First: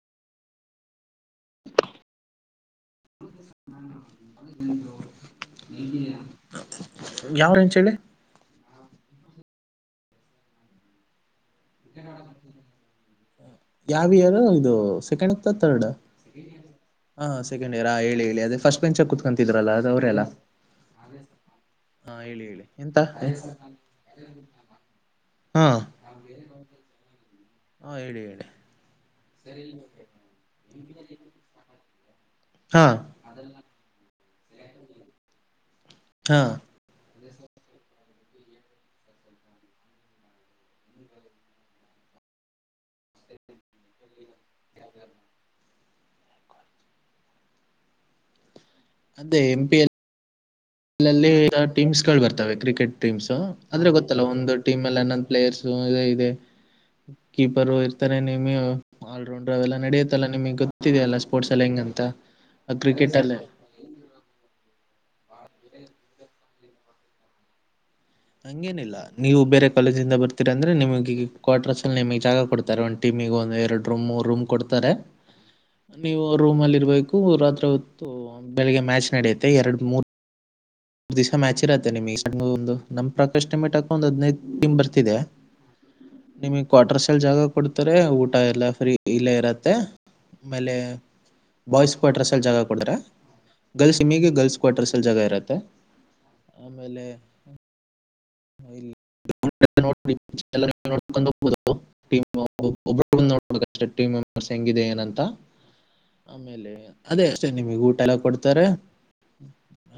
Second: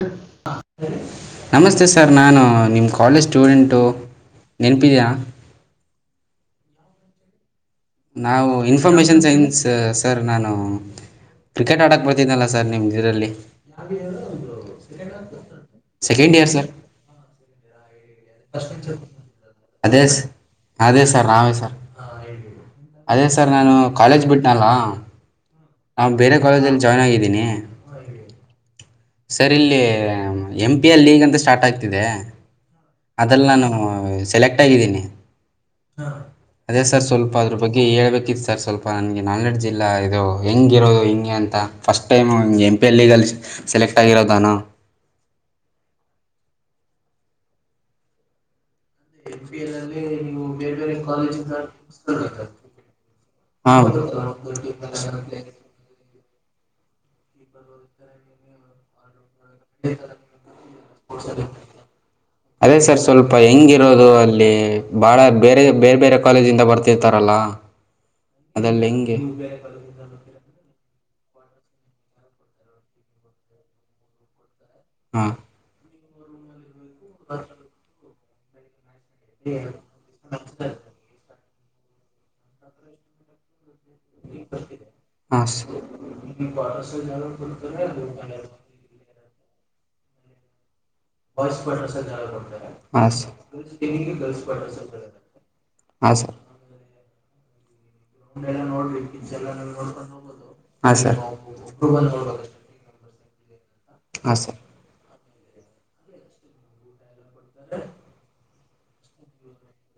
ಹ [unintelligible] ನಮಸ್ತೆ ಸರ್ ನಾನು ನಿಮ್ಮ ಕಾಲೇಜ್ ಸ್ಟೂಡೆಂಟು ನೆನಪಿದೆಯಾ ಯಾವಚ [unintelligible] ನಾವು ಇನ್ [unintelligible] ಇನ್ಫಾರ್ಮೇಶನ್ ಸೈನ್ಸ್ ಸರ್ ನಾನು ಕ್ರಿಕೆಟ್ ಆಡಕ್ ಬರ್ತೀನಲ್ಲ ಸರ್ ನಿಮ ಇದರಲ್ಲಿ ಯಾವ ಇಯರ್ ಇದು ಸೆಕೆಂಡ್ ಅತ ರ್ಡ್ ಸೆಕೆಂಡ್ ಇಯರ್ ಸರ್ ಹ ಸೆಕೆಂಡ್ ಇಯರ್ ಹೇಳಿ ಹೇಳಿ ಅದೇ ಫಸ್ಟ್ ಬೆಂಚ್ ಕುೂತ್ಕೊಂತಿದ್ರಲ್ಲ ಅದು ಅದೇ ಅವರೆಲ್ಲ ಅದೇ ಸರ್ ನಾವೇ ಸರ್ ಹಾ ಹೇಳಿ ಹೇಳಿ ಎಂತ ಅದೇ ಸರ್ ನಾನು ಕಾಲೇಜ್ ಬಿಟ್ಟನಲ್ಲ ಹಾ ನಾ ಬೇರೆ ಕಾಲೇಜಲ್ಲಿ ಜಾಯ್ನ್ ಆಗಿದ್ದೀನಿ ಹಾ ಹೇಳಿ ಹೇಳಿ ಸರ್ ಇಲ್ಲಿ ಎಂ ಪಿ ಎ ಲೀಗ್ ಅಂತ ಸ್ಟಾರ್ಟ್ ಆಗ್ತಿದೆ ಹಾ ಅದಲ್ಲ ನಾನು ಸೆಲೆಕ್ಟ್ ಆಗಿದ್ದೀನಿ ಹ ಹಾ ಅದೇ ಸರ್ ಸ್ವಲ್ಪ ಸ್ವಲ್ಪ ಅದ್ರ ಬಗ್ಗೆ ಹೇಳ್ಬೇಕಿತ್ತು ಸರ್ ಸ್ವಲ್ಪ ನನಗೆ ನಾಲೆಡ್ಜ್ ಇಲ್ಲ ಇದು ಹೆಂಂಗಿರೋದು ಹಿಂಗೆ ಅಂತ ಫಸ್ಟ್ ಟೈಮು ಹಂಗೆ ಎಂ ಪಿ ಎಲ್ ಗೆ ಅಲ್ಲಿ ಸೆಲೆಕ್ಟ್ ಆಗಿರೋದ ನಾನು ಹ [inaudible] ಎಂ ಪಿ ಎಲ್ ಅಲ್ಲಿ ನೀವು ಅಲ್ಲಲ್ಲಿ ಟೀಮ್ಸ್ ಗಳು ಬರ್ತಾವೆ ಕ್ರಿಕೆಟ್ ಟೀಮ್ಸ್ ಹಾಂ ಅಂದ್ರೆ ಗೊತ್ತಲ್ಲ ಒಂದು ಟೀಮ್ ಅಲ್ಲಿ ಹನ್ನೊಂದು ಪ್ಲೇಯರ್ಸ್ ಇದೆ ಕೀಪರ್ ಇರ್ತಾರೆ ನಿಮ ಆಲ್ರೌಂಡ್ ಅವೆಲ್ಲ ನಡೆಯುತ್ತಲ್ಲ ನಿಮಗೆ ಗೊತ್ತಿದೆ ಅಲ್ಲ ಸ್ಪೋರ್ಟ್ಸ್ ಅಲ್ಲಿ ಹೆಂಗಂತ ಅದೇ ಸರ್ ಕ್ರಿಕೆಟ್ ಸ್ವಲ್ಪ ಅಲ್ಲೇ ಹೆಂಗಿರೋದು ಅಲ್ಲಿ ಭಾಳ ಬೇರೆ ಬೇರೆ ಬೇರೆ ಕಾಲೇಜಿಂದ ಬರ್ತಿರ್ತಾರ ಹಂಗೇನಿಲ್ಲ ನೀವು ಬೇರೆ ಕಾಲೇಜಿಂದ ಬರ್ತೀರಾ ಅಂದ್ರೆ ನಿಮಗೆ ಕ್ವಾಟ್ರಸ್ ಅಲ್ಲಿ ನಿಮಗ್ ಜಾಗ ಕೊಡ್ತಾರೆ ಒಂದು ಟೀಮ್ಗೆ ಒಂದ ಎರಡು ರೂಮೂ ರೂಮ್ ಕೊ ಕೊಡ್ತಾರೆ ಹಾಂ ನೀವು ರೂಮ್ ಅಲ್ಲಿ ಇರ ಬೇಕು ರಾತ್ರಿ ಹೊತ್ತು ಬೆಳಿಗ್ಗೆ ಮ್ಯಾಚ್ ನಡೆಯುತ್ತೆ ಎರಡು ಮೂರು ಮೂರ್ ದಿವಸ ಮ್ಯಾಚ್ ಇರತ್ತೆ ನಿಮ ಒಂದು ನಮ್ ಪ್ರಕ ಎಸ್ಟಿಮೇಟ್ ಒಂದ್ ಹದ್ನೈದು ಟೀಮ್ ಬರ್ತಿದೆ ಹಾಂ ಸ ನಿಮಗ್ ಕ್ವಾಟ್ರಸ್ ಅಲ್ಲಿ ಜಾಗ ಕೊಡ್ತಾರೆ ಊಟ ಇಲ್ಲ ಫ್ರೀ ಇಲ್ಲ ಇರ ಮತ್ತೆ ಆಮೇಲೆ ಬಾಯ್ಸ್ ಕ್ವಾಟ್ರಸ್ ಅಲ್ಲಿ ಜಾಗ ಕೊಡ್ತಾರೆ ಗರ್ಲ್ಸ್ ನಿಮಗೆ ಗರ್ಲ್ಸ್ ಕ್ವಾಟ್ರಸ್ ಅಲ್ಲಿ ಜಾಗ ಕೊಡ್ತಾರೆ ಹಾ ಸರ್ ಆಮೇಲೆ ಇಲ್ಲಿ ನೋಡ್ಕೊಂಡು ನೋಡಿ ಹೋಗೋದು ಎಲ್ಲ [inaudible] ನೀವು ಹಾ ಸರ್ ನೋಡ್ಕೊಂಡು ಹೋಗ್ಬೋದು ಟೀಮ್ ಒಬ್ರು ಬಂದು ನೋಡ್ಬೇಕು ಅಷ್ಟೇ ಟೀಮ್ ಹಾ ಮೆಂಬರ್ಸ್ ಸರ್ ಹೆಂಗಿದೆ ಏನಂತ ಆಮೇಲೆ ಅದೇ ಅಷ್ಟೇ ನಿಮಗೆ ಊಟ ಎಲ್ಲ ಕೊ ತ್ತರ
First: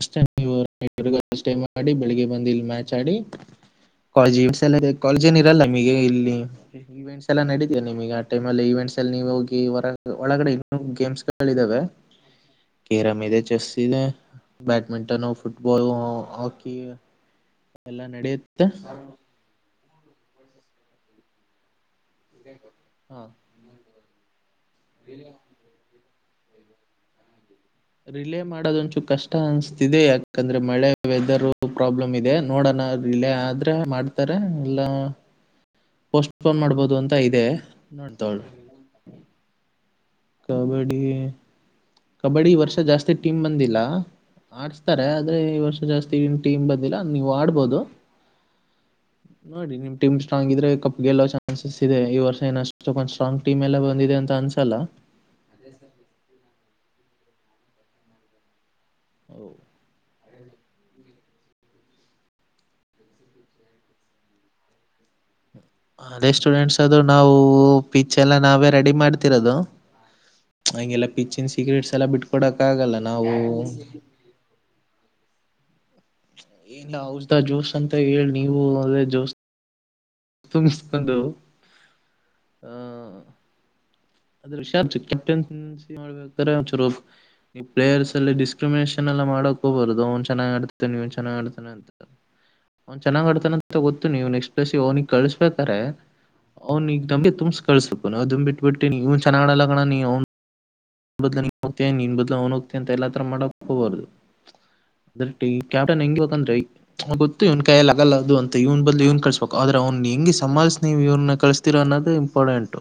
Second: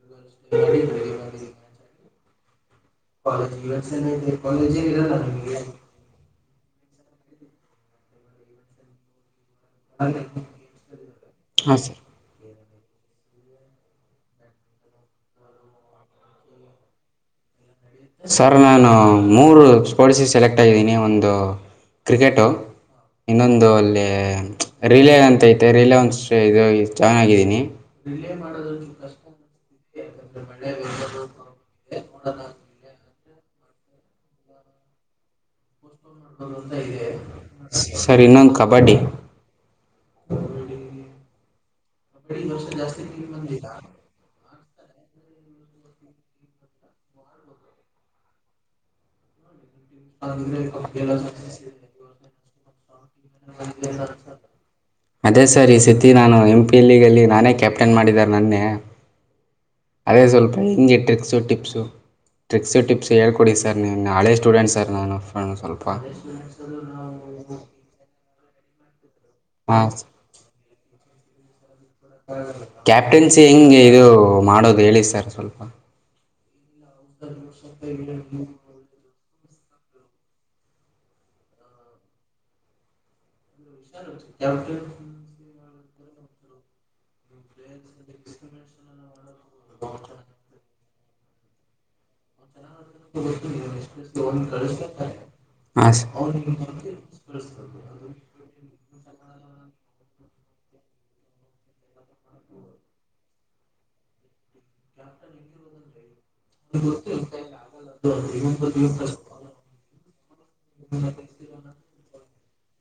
ಅಷ್ಟೆ ನೀವು ಸ್ಟೇ ಮಾಡಿ ಬೆಳಿಗ್ಗೆ ಬಂದಿಲ್ಲಿ ಮ್ಯಾಚ್ ಆಡಿ ಕಾಲೇಜ ಏನ್ ಇರಲ್ಲ ನಿಮಗೆ ಇಲ್ಲಿ ಈವೆಂಟ್ಸ್ ಎಲ್ಲ ನಡೀತ ನಿಮಗೆ ಆ ಟೈಮ ಅಲ್ಲಿ ಇವೆಟ್ಸ್ ಅಲ್ಲಿ ನೀವು ಹೋಗಿ ಹೊರ ಒಳಗಡೆ ಇನ್ನೂ ಗೇಮ್ಸ್ ಹಾಂ ಇದಾವೆ ಸರ್ ಕೇರಂ ಇದೆ ಚೆಸ್ ಇದೆ ಬ್ಯಾಡಮಿಂಟನ್ ಫುಟ್ಬಲ್ ಹಾಕಿ ಎಲ್ಲ ಸರ್ ನಡೆಯುತ್ತೆ ನಾನು ಮೂರು ಸ್ಪೋರ್ಟ್ಸ್ಗೆ ಸೆಲೆಕ್ಟ್ ಆಗಿದ್ದೀನಿ ಒಂದು ಕ್ರಿಕೆಟು ಹಾ ಇನ್ನೊಂದು ಅಲ್ಲಿ ರಿಲೇ ಅಂತ ಐತೆ ರೀಲೆ ಒಂದು ಸ [unintelligible] ಇದು ಚೆನ್ನಾಗಿದ್ದೀನಿ. ರಿಲೇ ಮಾಡೋದೊಂಚು ಕಷ್ಟ ಅನಿಸ್ತಿದೆ ಯಾಕಂದ್ರೆ ಮಳೆ ವೆದರ್ ಪ್ರಾಬ್ಲಮ್ ಇದೆ ನೋಡೋಣ. ಇಲ್ಲೆ ಆದ್ರ ಮಾಡ್ತಾರೆ ಇಲ್ಲ. ಪೋಸ್ಟ್ಪೋನ್ ಮಾಡ್ಬೋದು ಅಂತ ಇದೆ ಸರ ನೋಡ್ತಾಳ ಇನ್ನೊಂದು ಕಬಡ್ಡಿ ಕಬಡ್ಡಿ ಕಬಡ್ಡಿ ಈ ವರ್ಷ ಜಾಸ್ತಿ ಟೀಮ್ ಬಂದಿಲ್ಲ. ಆಡ್ಸ್ತಾರೆ ಆದ್ರೆ ಈ ವರ್ಷ ಜಾಸ್ತಿ ಇನ್ ಟೀಮ್ ಬಂದಿಲ್ಲ ನೀವು ಆಡ್ಬೋದು. ನೋಡಿ ನಿಮ್ ಟೀಮ ಸ್ಟ್ರಾಂಗ್ ಇದ್ರೆ ಕಪ್ ಗೆಲ್ಲೋ ಚಾನ್ಸಸ್ ಇದೆ ಈ ವರ್ಷ. ಸ [inaudible] ಅದೇ ಸರ್ ಈ ಸತಿ ನಾನು ಎಂ ಪಿ ಅಲ್ಲಿ. ಅಲ್ಲಿ ನಾನೇ ಕ್ಯಾಪ್ಟನ್ ಮಾಡಿದ್ದಾರೆ ನನ್ನೆ. ಹೌ ಅದೇ ಸ್ವಲ್ಪ ಹಿಂಗೆ ಟ್ರಿಕ್ಸು ಟಿಪ್ಸು ಟ್ರಿಕ್ಸು ಟಿಪ್ಸ್ ಹೇಳ್ಕೊಡಿ ಸರ್ ನಿಮ್ ಹಳೆ ಸ್ಟೂಡೆಂಟ್ ಸರ್ ನಾನು. ಫ್ರೆಂಡ್ ಸ್ವಲ್ಪ ಅದೇ ಸ್ಟೂಡೆಂಟ್ಸ್ ಅದು ನಾವು ಪಿಚ್ ಎಲ್ಲ ನಾವೇ ರೆಡಿ. ರೆಡಿ ಮಾಡ್ತಿ ಮಾಡ್ತಿರೋದು ಹಾಂ ಹಂಗೆಲ್ಲಾ ಪಿಚ್ಚೆನ್ [inaudible] ಸೀಕ್ರೆಟ್ಸ್ ಎಲ್ಲ ಬಿಟ್ಕೊಡಕ್ ಆಗಲ್ಲ ನಾವು ಕ್ಯಾಪ್ಟನ್ಸಿ ಹೆಂಗೆ ಇದು ಮಾಡೋದು ಹೇಳಿ ಸರ್ ಸ್ವಲ್ಪ ಏನ್ ಔಷಧ ಜ್ಯೋಸ್ ಅಂತ ಹೇಳಿ ನೀವು ಅದ ಜೋಸ್. ತುಂಬಿಸ್ಕೊಂದು ಹಾ ಅದ್ರಷಪ್ಟನ್ [unintelligible] ಮಾಡಬೇಕ್ರ ಈ ಪ್ಲೇಯರ್ಸ್ ಅಲ್ಲಿ ಡಿಸ್ಕ್ರಿಮಿನೇಷನ್ ಎಲ್ಲ ಮಾಡ. ಬರೋದು ಅವ್ನ ಚೆನ್ನಾಗಿ ಆಡ್ತಾನೇ ನೀವು ಚೆನ್ನಾಗಿ ಆಡ್ತಾನೇಅಂತ ಅವ್ನ್ ಚೆನ್ನಾಗ ಆಡ್ತಾನಂತ ಗೊತ್ತು ನೀವು ನಕ್ಸ್ಟ್ ಪ್ಲೇಸ್ಗೆ ಅವ್ನಿಗೆ ಕಳ್ಸ್ಬೇಕಾರೆೆ ಹಾಂ ಸರ್ ಅವ್ನಿಗ್ ತುಂಬಸ ಕಳ್ಸ್ಬೇಕು ಅದನ್ ಬ್ಬಿಟ್ಬಟ್ಟು. ಇವನ್ ಚೆನ್ನಾಗ್ ಆಡಲ್ಲ ಕಣೋ ನಿನ್ ಅವ ಬದ್ಲು ನೀನ್ ಹೋಗ್ತೇ ನಿನ್ ಬದ್ಲುನು ಹೋಗ್ತಾ ಅಂತ ಎಲ್ಲ ಹತ್ತರ ಮಾಡಕ ಹೋಗಬಾರದು ಅದ್ರ ಕ್ಯಾಪ್ಟನ್ ಹೆಂಗ್ ಬಂದ್ರೆ ಗೊತ್ತು ಇವ್ನ್ ಕೈಯಲ್ಲಿ ಆಗಲ್ಲ ಅದು ಅಂತ ಇವ್ನ್ ಬದ್ ಇವನ್ ಕಳ್ಸಸ್ಬೇಕು ಆದ್ರೆ ಅವನು. ಹೆಂಗಗೆ ಸ [inaudible] [inaudible] ನೀವು ಇವ್ರನ್ನ ಕಳಿಸ್ತೀರೋ ಅನ್ನೋದು. ಒಪ್ಪೋನೆಂಟ್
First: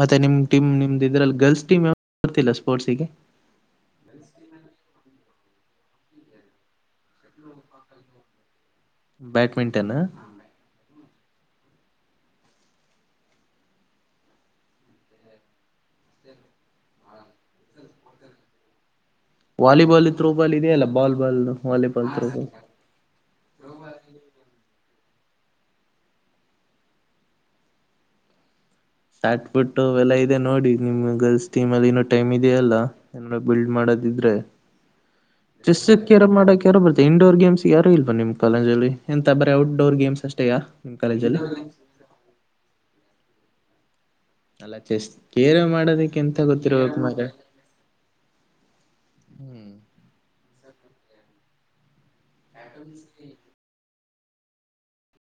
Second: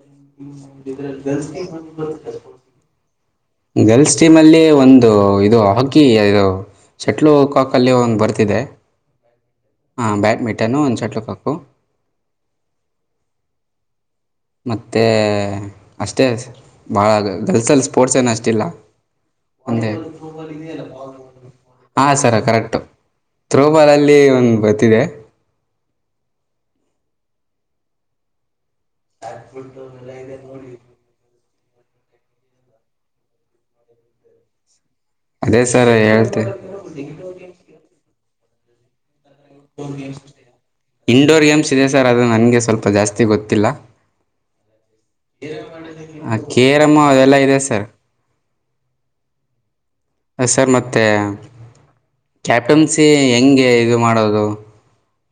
ಮತ್ತೆ ಟೀಮ್ ನಿಮ್ದ್ ಇದ್ರಲ್ಲಿ ಗರ್ಲ್ಸ್ ಟೀಮ್ ಗೊತ್ತಿಲ್ಲ ಸ್ಪೋರ್ಟ್ಸಿಗೆ ಗರ್ಲ್ಸ್ ಟೀಮ್ ಅಲ್ಲಿ ಒಂದು. ಇದು ಹಾಕಿ ಇದು ಸೆಟ್ಲು ಕಾಕಲ್ಲಿ ಒಂದು ಬರ್ತಿದೆ. ಬ್ಯಾಡ್ಮಿಂಟನ್ ಹಾ ಬ್ಯಾಡ್ಮಿಂಟನ್ ಒಂದ್ ಸೆಟ್ಲ್. [inaudible] ಮತ್ತೆ ಅಷ್ಟೇ ಬಾಳ ಗಲ್ಸಲ್ ಸ್ಪೋರ್ಟ್ಸ್ ಏನ ಅಷ್ಟಿಲ್ಲ. ಒಂದೇ ವಾಲಿಬಾಲ್ ಥ್ರೋ ಬಾಲ್ ಇದೆಯಲ್ಲ ಬಾಲ್ ಬಾಲ್ ಹಾ ವಾಲಿಬಾಲ್ ಥ್ರೋ ಸರ ಬಾಲ್ ಕರೆಕ್ಟ್ ಥ್ರೋಬಾಲ್ ಅಲ್ಲಿ ಒಂದು ಇದೆ. ಸಟ್ ಬಿಟ್ಟು ಅವೆಲ್ಲಾ ಇದೆ ನೋಡಿ ನಿಮ್ ಗಲ್ಸ್ ಟಿಮಲ್ಲಿ ಇನ್ನ ಟೈಮ್ ಇದೆಯಲ್ಲ ಏನರ್ ಬಿಲ್ಡ್ ಮಾಡದಿದ್ರೆ. ಅದೇ ಚೆಸ್ ಸರ್ ಕೇರಂ ಹೇಳ್ತೆ ಆಡೋಕ್ ಯಾರೋ ಬರ್ತ್ತೆ ಇಂಡೋರ್ ಗೇಮ್ಸ್ ಯಾರು ಇಲ್ವಾ ನಿಮ್ಗ ಪಲ್ಂಜಲಿ. ಕಾಲೇಜಲ್ಲಿ ಇಂಡೋರ್ ಗೇಮ್ಸ್ ಇದೆ ಸರ್ ಅದು ನನ್ಗೆ ಸ್ವಲ್ಪ ಜಾಸ್ತಿ ಗೊತ್ತ ತ್ತಿಲ್ಲ. ಅಲ್ಲ ಚೆಸ್ ಕೇರ ಮಾಡೋದಕ್ಕೆ ಆ ಎಂತ ಕೇರಂ ಗೊತ್ತಿರ್ಬೇಕು ಮಾರ್ರೆ ಅವೆಲ್ಲಾ ಇದೆ ಸರ್. ಹ್ಮ್ ಸರ್ ಮತ್ತೆ ಕ್ಯಾಪ್ಟನ್ಸಿ ಹೆಂಗೆ ಮಾಡೋದು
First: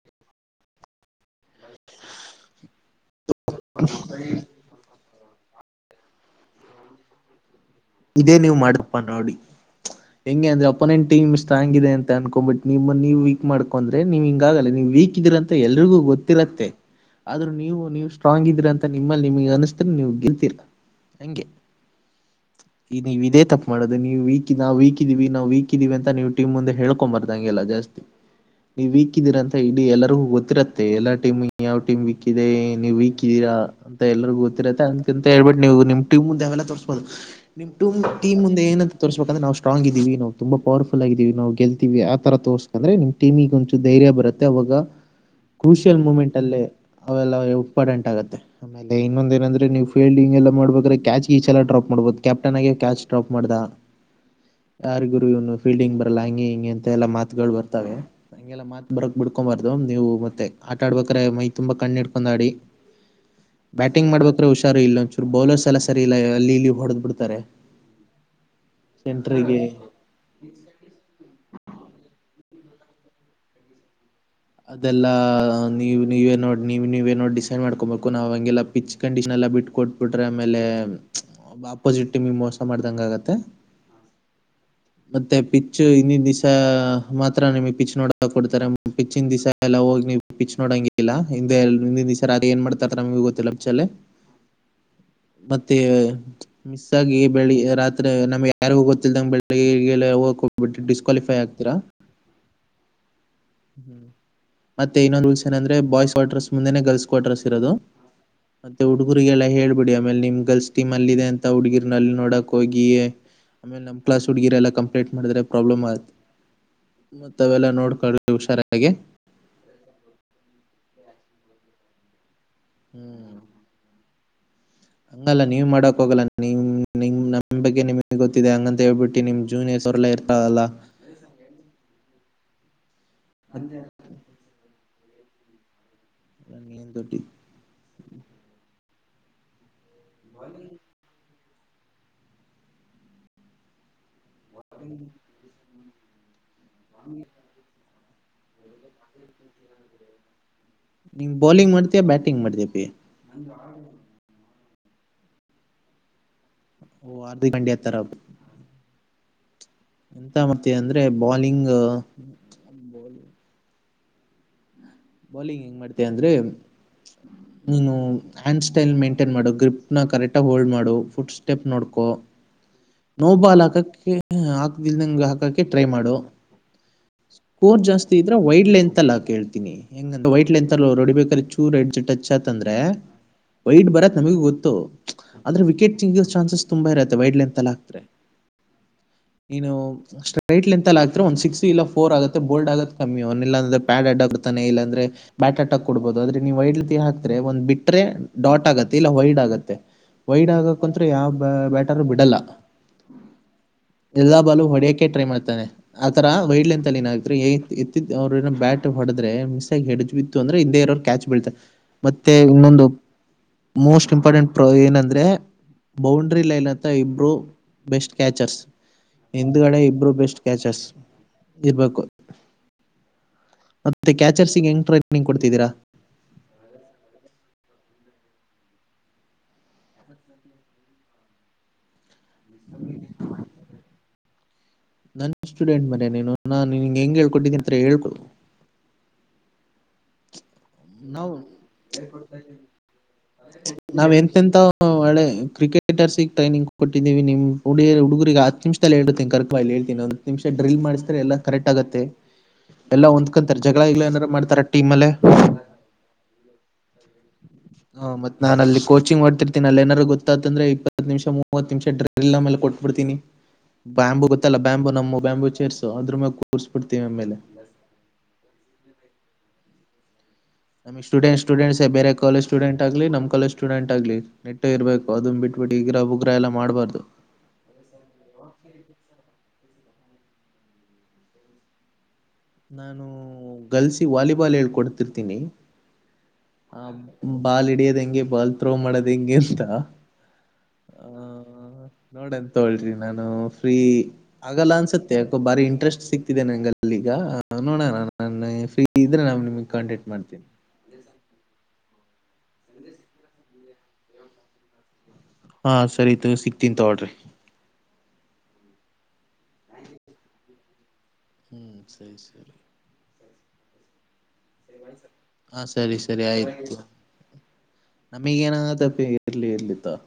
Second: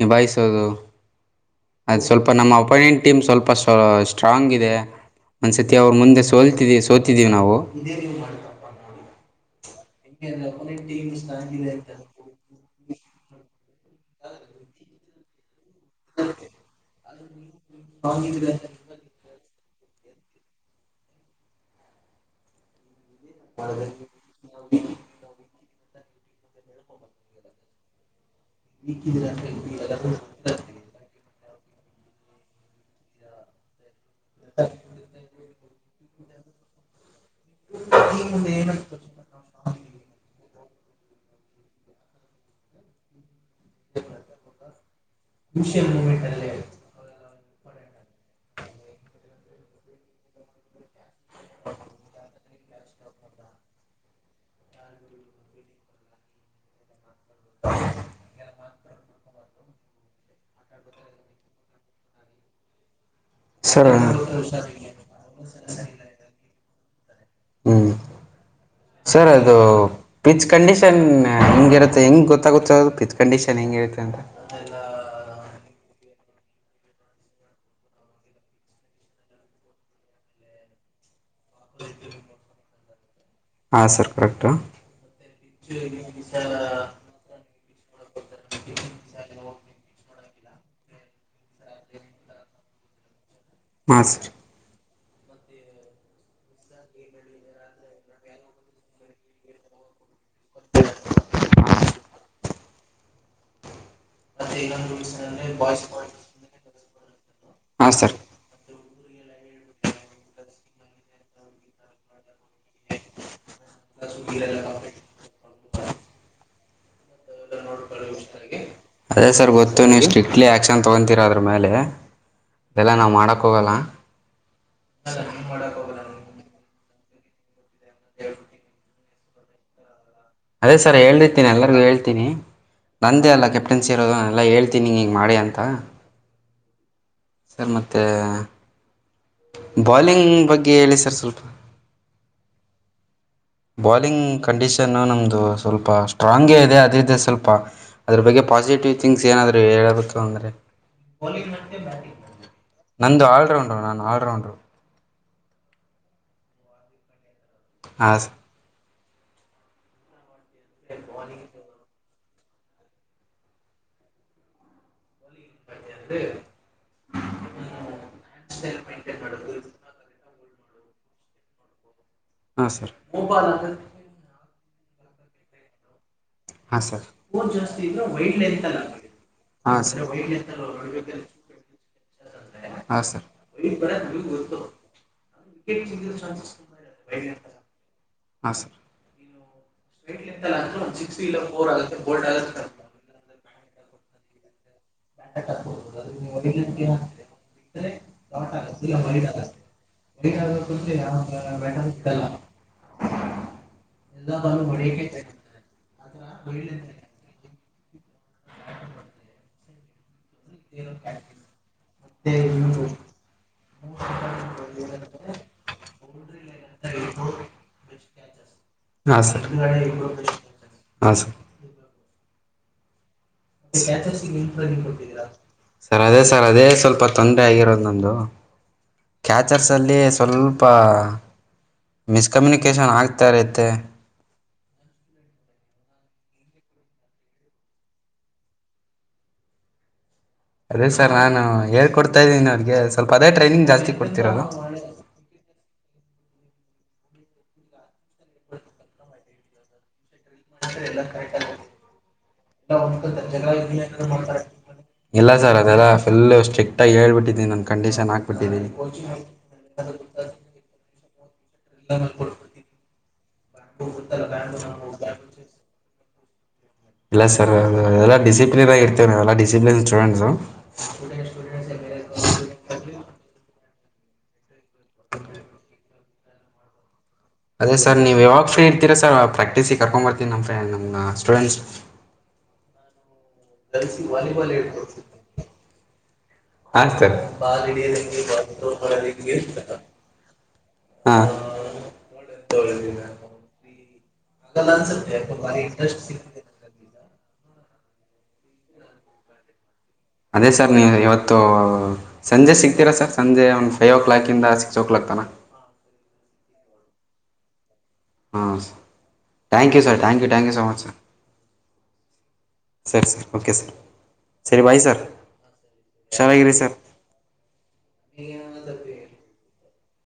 ನಿಭಾಯಿಸೋದು ಅದು ಸ್ವಲ್ಪ ನಮ್ಮ ಅಪೊನೆಂಟ್ ಟೀಮ್ ಸ್ವಲ್ಪ ಸ್ವಲ್ಪ್ ಸ್ಟ್ರಾಂಗ್ ಇದೆ. ಒಂದು ಸತಿ ಅವ್ರ ಮುಂದೆ ಸೋಲ್ತಿವಿ ಸೋತಿದ್ದೀವಿ ನಾವು. ಇದೇ ನೀವು ಮಾಡತ್ಪ್ ನೋಡಿ. ಹೆಂಗೆ ಅಂದ್ರೆ ಅಪೋನೆಂಟ್ ಟೀಮ್ ಸ್ಟ್ರಾಂಗ್ ಇದೆ ಅಂತ ಅನ್ಕೊಂಡ್ಂಬಟ್ ನಿಮ್ಮ್ ನೀವ ವೀಕ್ ಮಾಡ್ಕೊಂಡ್ರೆ ನೀವ ಹಿಂಗಾಗಲ್ಲ ನೀವ ವೀಕ್ ಇದೀರ ಅಂತ ಎಲ್ರಿಗೂ ಗೊತ್ತಿರತ್ತೆ ಆದ್ರೂ ನೀವು ನೀವು ಸ್ಟ್ರಾಂಗ್ ಇದೀರಾ ಅಂತ ನಿಮ್ಮಲ್ಲಿ ನಿಮಗೆ ಅನಸ್ ನೀವು ಗೆಲ್ತೀರ ಹಂಗೆ. ಈ ನೀವ ಇದೇ ತಪ್ಪ ಮಾಡೋದು ನೀವು ವೀಕ್ ನಾ ವೀಕ್ ಇದೀವಿ ನಾವು ವೀಕ್ ದಿವಿ ಅಂತ ನೀವು ಟೀಮ್ ಮುಂದೆ ಹಳ್ಕೊಬರ್ದಂಗೆಲ್ಲ ಜಾಸ್ತಿ ನೀವ್ ವೀಕದ್ದೀರ ಅಂತ ಇಡೀ ಎಲ್ಲರಿಗೂ ಗೊತ್ತಿರತ್ತೆ ಎಲ್ಲಾ ಟೀಮ್ ನೀ ಯಾವ ಟೀಮ್ ವೀಕ್ ಇದೆ ನೀವ ವೀಕದ್ದೀರಾ. ಎಲ್ಲರಿಗೂ ಗೊತ್ತಿರುತ್ತೆ ಅದ್ಕ ಅಂತ ಹೇಳ್ಬಿಟ್ಟ ನೀವು ನಿಮ್ ಟೀಂ ಮುಂದೆ ಅವೆಲ್ಲ ತೋರಿಸ್ಬದು. ನಿಮ ಟಮ ಟೀಮ ಮುಂದ ಏನಂತ ತೋರ್ಬೇಕ ಅಂದ್ರ ನಾವು ಸ್ಟ್ರಾಂಗ್ ಇದೀವಿ ನವು. ತುಂಬ ಪರ್ಫುಲ್ ಆಗಿದೀವಿ ನಾವ ಗೆಲ್ತೀವಿ ಆ ತರ ತೋರ್ಸಸಿದ್ದರೆ ನಿಮ್ ಟೀಮಂಗ ಒಂಚೂರು ಧೈರ್ಯ ಬರುತ್ತೆ ಅವಾಗ ಕ್ರರುಷಿಯಲ್ ಮುಮೆಂಟ್ ಅಲ್ಲೇ ಅವೆಲ್ಲ ಇಂಪಾರ್ಟೆಂಟ್ ಆಗತ್ತೆ ಇನ್ನೊಂದ ಏನಂದ್ರೆ ನೀವು ಫೀಲ್ಡಿಂಗ್ ಎಲ್ಲಾ ಮಾಡಬೇಕರೆ ಕ್ಯಾಚ್ ಗಿಚ್ ಎಲ್ಲಾ ಡ್ರಪ್ ಮಾಡ್ಬಹದು ಕ್ಯಾಪ್ಟನ್ ಆಗಿ ಕ್ಯಾಚ್ ಡ್ರಾಪ್ ಮಾಡ್ದ ಯಾರ ಗುರು ಇವನು ಫೀಲ್ಡಿಂಗ್ ಬರಲ್ಲ ಹಂಗೆ ಹಿಂಗೆ ಅಂತಾ ಎಲ್ಲಾ ಮಾತ್ ಗಳು ಬರ್ತವೆ ಹಂಗೆಲ್ಲಾ ಮಾತ್ ಬರಕ್ ಬಿಡ್ಕೊಬಾರದು ನೀವು ಮತ್ತ ಮತ್ತೆ ಆಟ ಆಡ್ಬೇಕಾರೆ ಮೈ ತುಂಬಾ ಕಣ್ಣ ಇಡ್ಕೊಂಡ್ ಆಡಿ. ಸರ್ ಬ್ಯಾಟಿಂಗ್ ಮಾಡ್ಬೇಕ್ರರೆ ಹುಷಾರು ಇಲ್ಲ ಒಂಚೂರು ಬೌಲರ್ಸ್ ಎಲ್ಲ ಸರಿ ಇಲ್ಲ ಅಲ್ಲಿ ಇಲ್ಲಿ. ಹೊಡದ ಬುಡ್ ಹ್ಮ್ ಸರ್ ಅದು ಸೆಂಟ್ರಿಗೆ ಪಿಚ್ ಕಂಡೀಷನ್ ಹೆಂಗಿರತ್ತೆ ಹೆಂಗ್ ಗೊತ್. ಗೊತ್ತ ಆಗುತ್ತ ಅದು ಪಿತ್ ಕಂಡೀಷನ್ ಹೆಂಗಗಿರುತ್ತೆ ಅಂತ. ಅದೆಲ್ಲಾ. ನೀವು ನೀವೇ ನೋಡಿ ನೀವು ನೀವೇ ನೋಡ್ ಡಿಸೈಡ್ ಮಾಡ್ಕೊಬೇಕು ನಾವು ಹಂಗೆಲ್ಲ ಪಿಚ್ ಕಂಡೀಷನ್ ಎಲ್ಲ ಬಿಟ್ಟು ಕೊಟ್ಟಬಿಟ್ರೆ ಆಮೇಲೆ. ಬ್ಬ ಆಪೋಸಿಟ್ ಟೀಮಿಗ ಮೋಸ ಮಾಡ್ ಹಂಗ್ ಆಗತ್ ತಾ ಹಾಂ ಸರ್ ಕರೆಕ್ಟು ಮತ್ತೆ ಪಿಚ್ ಹಿಂದಿದ್ ದಿವ್ಸ ಮಾತ್ರ ನಿಮಿಗ್ ಪಿಚ್ ನೋಡಕ ಕೊಡ್ತಾರೆ ಚಿಂದಿಸಾ ಎಲ್ಲ ಹೋಗಿ. ನೀವು ಪಿಚ್ ನೋಡಂಗಿಲ್ಲ ಹಿಂದೆ ಎಲ್ ಹಿಂದಿನ ದಿವ್ಸ ರಾತ್ರಿ ಎನ್ ಮಾಡ್ತ ನಮಿಗೆ ಗೊತ್ತಿಲ್. ಹ ಸರ್ ಮತ್ತೆ ಮಿಸ್ ಆಗಿ ಬೆಳಿ ರಾತ್ರೆ ನಮ್ಗೆ ಯಾರಿಗೂ ಗೊತ್ತಲ್ದಂಗ ಬೆಳಿಗ್ಗೆ ಎಲ್ಲ ಹೋಗ ಹೋಗ್ ಬಿಟ್ ಡಿಸ್ಕ್ವಾಲಿಫೈ ಆಗ್ತೀರಾ. ಹ್ಮ್ ಮತ್ತೆ ಇನ್ನೊಂದು ರುಲ್ಸಾ ಏನಂದ್ರೆ ಬಾಯ್ಸ್ ಕ್ವಾಟರ್ಸ್ ಮುಂದೆನೆ ಗರ್ಲ್ಸ್ ಕ್ವಾಟರ್ಸ್ ಇರೋದು. ಹಾಂ ಸರ್ ಮತ್ತೆ ಹುಡುಗುರಿಗೆಲ್ಲ ಹೇಳ್ಬಿಡಿ ಆಮೇಲ್ ನಿಮ್ ಗಲ್ಸ್ ಟಿಮ್ ಅಲ್ಲಿದೆ ಅಂತ ಹುಡ್ಗಿರ್ನಲ್ಲಿ ನೋಡಕ್ ಹೋಗಿ ಯ ಆಮೇಲ್ ನಮ್ ಕ್ಲಾಸ್ ಹುಡುಗಿರೆಲ್ಲ ಕಂಪ್ಲೇಟ ಮಾಡದ್ರೆ ಪ್ರಬ್ಲಮ್ ಆಯ ಮತ್ತ್ ಅವೆಲ್ಲ ನೋಡ್ಕೋ ಅದೇ ಸರ್ ಗೊತ್ತು ನೀವು ಸ್ಟ್ರಿಕ್ಲಿ ಆಕ್ಷನ್ ತ ತೊಗೊಂತಿರಾ ಅದರ ಮೇಲೆ. ಇದೆಲ್ಲ ನಾವ್ ಹ್ಮ್ ಮಾಡಕ್ ಹೋಗಲ್ಲ. ಹಂಗಲ್ಲ ನೀವ್ ಮಾಡಕ್ ಹೋಗಲ್ಲ ನಿಮ್ ನಿಂಗ್ ನಮ್ ನಿಂಬಗ್ಗೆ ನಿಮಿಗ್ ಗೊತ್ತಿದೆ ಹಂಗಂತ ಹೇಳ್ಬಿಟ್ಟ. ತಿ ನಿಮ್ ಜೂನಿಯರ್ಸ್ ಅವರೆಲ್ಲ ಇರ್ ಅದೇ ಸರ್ ಹೇಳಿರ್ತೀನಿ ಎಲ್ಲರಿಗು ಹೇಳ್ತೀನಿ. ನಂದೇ ಅಲ್ಲ ಕೆಪ್ಟನ್ಸಿ ಇರೋದು ನಾ ಎಲ್ಲ ಹೇಳ್ ತಿ ನಿ ಹಿಂಗ್ ಮಾಡಿ ಅಂತ. ನಂಗ್ ಏನ್ ದೊಡ್ಡಿ. ಸರ್ ಮತ್ತೆ. ಬಾಲಿಂಗ್ ಬಗ್ಗೆ ಹೇಳಿ ಸರ್ ಸ್ವಲ್ಪ. ಬಾಲಿಂಗ್ ಕಂಡೀಷನ್ ನಮ್ದು ಸ್ವಲ್ಪ ಸ್ಟ್ರಾಂಗ್ ಹ್ಹ ಅದೇ ಇದೆ ಸ್ವಲ್ಪ. ಅದ ಬಗ್ಗೆ ಪಾಸಿಟಿವ್. ಟೀಚಿಂಗ್ ಏನಾದ್ರೂ ಹೇಳಬೇಕು ಅಂದ್ರೆ ನೀನ್ ಬೌಲಿಂಗ್ ಮಾಡ್ತೀಯಾ ಬ್ಯಾಟಿಂಗ್ ಮಾಡ್ತೀಯಾ ಪಿ ನಂದು ಆಲ್ರೌಂಡರು ನಾನ ಆರೌಂಡರು. [inaudible] ಹಾಂ [unintelligible] [inaudible] ಮಾಡ್ತೀವಿ ಅಂದ್ರೆ ಬಾಲಿಂಗ್. [inaudible] ಬೋಲಿಂಗ ಮಾಡ್ ಅಂದ್ರೆ ನೀನು ಹ್ಯಾಂಡ್ ಸ್ಟೈಲ್ ಮೇಂಟೈನ್ ಮಾಡೋ ಗ್ರಿಪ್ ನ ಕರೆಕ್ಟ್ ಹೋಲ್ಡ್ ಮಾಡ ಫುಟ್ ಸ್ಟೆಪ್ ನೋಡ್ಕೋ. ಸರ್ ನೋ ಬಾಲಕಕ್ಕೆ. ಲ್ ನಂಗೆ ಹಾಕಕೆ ಟ್ರೈ ಮಾಡು. ಹಾಂ ಸರ್ ಸ್ಕೋರ್ ಜಾಸ್ತಿ ಇದ್ರೆ ವೈಡ್ ಲೆಂತ್ ಅಲ್ಲಿ ಹಾಕು ಹೇಳ್ತೀನಿ ಹಾಂ ಸರ್ ಹೆಂಗ ವೈಡ್ ಲೆಂತ್ ಅಲ್ಲಿ ಅವ್ರು ಹೊಡೀಬೇಕಾದ್ರೆ ಚೂರ್ ಎಡ್ಜ್ ಟಚ್ ಆತ್ ಅಂದ್ರೆ ಹಾಂ ಸರ್ ಹಾಂ ಸರ್ ವೈಡ್ ಬರತ್ ನಮಗೂ ಗೊತ್ತು ಅಂದ್ರೆ ವಿಕೆಟ್ ತಿಂಗಿ ಚಾನ್ಸಸ್ ತುಂಬಾ ಇರತ್ತೆ ವೈಡ್ ಲೆಂತ್ ಅಲ್ಲಿ ಹಾಕಿದ್ರೆ. ಹಾಂ ಸರ್ ನೀನು ಸ್ಟ್ರೈಟ್ ಲೆಂತ್ ಅಲ್ಲಿ ಹಾಕ್ತೆ ಒನ್ ಸಿಕ್ಸ್ ಇಲ್ಲ ಫೋರ್ ಆಗುತ್ತೆ ಬೋಲ್ಡ್ ಆಗೋದು ಕಮ್ಮಿ ಅವ ಇಲ್ಲ ಅಂದ್ರೆ ಪ್ಯಾಡ್ಡ್ ಅಡ್ಡ ಆಗ್ಬೇ ತಾನೇ ಇಲ್ಲ ಅಂದ್ರೆ ಬ್ಯಾಟರ್ಟಕ್ ಕೊಡ್ಬಹುದು ಅಂದ್ರೆ ವೈಡ್ ಲೆಂಥ್ ಹಾಕಿದ್ರೆ ಒಂದ್ ಬಿಟ್ರೆ ಡಾಟ್ ಆಗುತ್ತೆ ಇಲ್ಲ ವೈಡ್ ಆಗತ್ತೆ ವೈಡ್ ಆಗಕ ಅಂತ್ರೆ ಯಾವ ಬ್ಯಾಟರ್ ಬಿಡಲ್ಲ ಎಲ್ಲಾ ಬಾಲು ಹೊಡಿಯಕೆ ಟ್ರೈ ಮಾಡ್ತಾನೆ ಆತರ. ವೈಡ್ ಲೆಂತ್ ಅಲ್ಲಿ ಏನಾದ್ರು ಎತ್ತ ಅವ್ರ ಏನ್ ಬ್ಯಾಟ್ ಹೊಡದ್ರೆ. [unintelligible] ಇ ಅಂದ್ರೆ ಹಿಂದೆ ಇರೋ ಕ್ಯಾಚ್ ಬೀಳತ ಮತ್ತೆ ಇನ್ನೊಂದು ಮೋಸ್ಟ್ ಇಂಪಾರ್ಟೆಂಟ್ ಪ್ರ ಏನಂದ್ರೆ ಬೌಂಡ್ರಿ ಲೈನ್ ಅಂತ ಇಬರು ಬೆಸ್ಟ್ ಕ್ಯಾಚರ್ಸ್ ಹಾಂ ಸರ್ ಹಿಂದ್ಗಡೆ ಇಬ್ರು ಬೆಸ್ಟ್ ಕ್ಯಾಚರ್ಸ್. ಹಾಂ ಸರ್ ಇರ್ಬೇಕ. ಕೊಡ್ತಿದ್ದೀರಾ ಸರ್ ಅದೇ ಸರ್ ಅದೇ ಸ್ವಲ್ಪ ತೊಂದರೆ ಆಗಿರೋದ ನಮ್ದು. ಕ್ಯಾಚರ್ಸ್ ಅಲ್ಲಿ ಸ್ವಲ್ಪ. ಮಿಸ್ಕಮ್ಯುನಿಕೇಶನ್ ಆಗ್ತಾ ಇರುತ್ತೆ. ನನ್ ಸ್ಟೂಡೆಂಟ್ ಮರ ನೀನು ನಾ ನಿನ್ಗೆ ಹೆಂಗೆ ಹೇಳ್ಕೊಟ್ಟಿದ್ದಿ ಅಂತ ಹೇಳ್ಕೊಡೂ. ಅದೇ ಸರ್ ನಾನು ಹೇಳ್ ಕೊಡ್ತಾ ಇದೀನಿ ಅವ್ರಿಗೆ ಸ್ವಲ್ಪ ಅದೇ ಟ್ರೈನಿಂಗ್ ಜಾಸ್ತಿ ನಾವ್ ಕೊಡ್ತಿರೋದು. ಎಂತೆಂತ ಒಳ್ಳೆ ಕ್ರಿಕೆಟರ್ಸಿಗೆ ಟ್ರೈನಿಂಗ್ ಕೊಟ್ಟಿದ್ದೀವಿ ನಿಮ್ ಉಡಿಯ ಹುಡುಗರಿಗೆ ಹತ್ತು ನಿಮಿಷದಲ್ಲಿ ಹೇಳ್ತೀನಿ ಕರ್ಕೊಂಡು ಬಾ. ಹೇಳ್ತೀನಿ. ನಿಮಿಷ ಡ್ರಿಲ್ ಮಾಡಿಸತಾರೆ ಎಲ್ಲಾ ಕರೆಕ್ಟ್ ಆಗುತ್ತೆ ಎಲ್ಲಾ ಹೊಂದ್ಕಂತಾರೆ ಜಗಳ ಇಲ್ಲ ಏನಾರ ಮಾಡ್ತಾರ. ಟೀಮ್ ಅಲ್ಲೇ ಇಲ್ಲ ಸರ್ ಅದೆಲ್ಲ ಫುಲ್ ಸ್ಟ್ರಿಕ್ಟ್ ಆಗಿ ಹೇಳ್ಬಿಟ್ಟ ಹಾ ಮತ್ತ್ ನಾನ್ ಅಲ್ಲಿ ಕೋಚಿಂಗ್ ಮಾಡ್ತಿರ್ತೀನಿ ಅಲ್ಲಿ ಏನಾರು ಗೊತ್ತಾತಂದ್ರೆ ಇಪ್ಪ ನಿಮಿಷಮೂ ಮೂವತ್ ನಿಮಿಷ ಡ್ರಿಲ್ ಆಮೇಲೆ ಕೊಟ್ಟು ಬಿಡ್ತೀನಿ ಬ್ಯಾಂಬು ಇರುತ್ತಲ್ಲ ಬ್ಯಾಂಬು ನಮ್ಮ ಬ್ಯಾಂಬು ಚೇರ್ಸ್ ಆದ್ರೂ ಮ್ಯಾಗು. ಇಲ್ಲ ಸರ್ ಓವರ್ ಆಲ್ ಡಿಸಿಪ್ಲಿನ್ ಆಗ ಇರ್ತೇವೆ ನಾವು ಎಲ್ಲ ಡಿಸಿಪ್ಲಿನ್ ಪ್ಲಾನ್ ಜೋ ನಮ್ಮಿ ಸ್ಟೂಡೆಂಟ್ ಸ್ಟೂಡೆಂಟ್ಸ್ ಬೇರೆ ಕಾಲೇಜು ಸ್ಟೂಡೆಂಟ್ ಆಗ್ಲಿ ನಮ್ಮ ಕಾಲೇಜು ಸ್ಟುಡೆಂಟ್ ಆಗಲಿ ನೆಟ್ಟ ಇರಬೇಕು ಅದನ್ನ ಬಿಟ್ಬಿಟ್ಟು ಇಗಿರಾಹುಲ್ ಉಗ್ರ ಎಲ್ಲ ಮಾಡ್ಬಾರ್ದು ಅದೇ ಸರ್ ನೀವು ಯಾವಾಗ ಫ್ರೀ ಇರ್ತೀರಾ ಸರ್ ಪ್ರಾಕ್ಟೀಸ್ ಸಿ ಕರ್ಕೊಂಡು ಬರ್ತೀನಿ ನಮ್ಮ ಫ್ರೆಂಡ್ ನಮ್ಮ ಸ್ಟೂಡೆಂಟ್ಸ್. ನಾನು ಗರ್ಲ್ಸ್ ಗೆ ವಾಲಿಬಾಲ್ ಹೇಳ್ಕೊಡ್ತಿರ್ತೀನಿ, ಆ ಹಾಂ ಸರ್ ಬಾಲ್ ಹಿಡಿಯೋದ್ ಹೆಂಗೆ ಬಾಲ್ ಥ್ರೋ ಮಾಡೋದ್ ಹೆಂಗೆ ಅಂತ ಹಾ ಆಹ ನೋಡಂತೊಳ್ರಿ ನಾನು ಫ್ರೀ ಆಗಲ್ಲ ಅನ್ಸತ್ತೆ ಯಾಕೋ ಬಾರಿ ಇಂಟ್ರೆಸ್ಟ್ ಸಿಕ್ತಿದೆೆ ನಂಗೆಲ್ಲಿ ಈಗ. ಎನ್ನೋಣ ನನ್ನ ಫ್ರೀ ಇದ್ರೆ ನಾ ನಿನಗೆ, ಅದೇ ಸರ್ ನೀ ಇವತ್ತು ತ್ತೊ ಸಂಜೆ ಸಿಕ್ತೀರಾ ಸರ್ ಸಂಜೆ ಅವ್ ಟ್ವಲ್ವ್ ಓ ಕ್ಲಾಕ್ ಇಂದ ಸಿಕ್ಸ್ ಓ ಕ್ಲಾಕ್ ತನ ಹಾ ಸರಿತು ಸಿಗ್ತೀನ್ ತಗೋಳ್ರಿ. ಹಾಂ thank you sir thank you thank you so much sir. ಹ್ಮ್ ಸರಿ ಸರಿ, ಸರಿ ಸರ್ ಓಕೆ ಸರ್ ಸರಿ ಬಾಯ್ ಸರ್ ಹ ಸರಿ ಸರಿ ಹುಷಾರಾಗಿರಿ ಸರ್ ಆಯ್ತು ನಮಿಗೇನು ಏನಾಗತ್ತಪ್ಪ ಇರ್ಲಿ ಇರ್ಲಿ ತ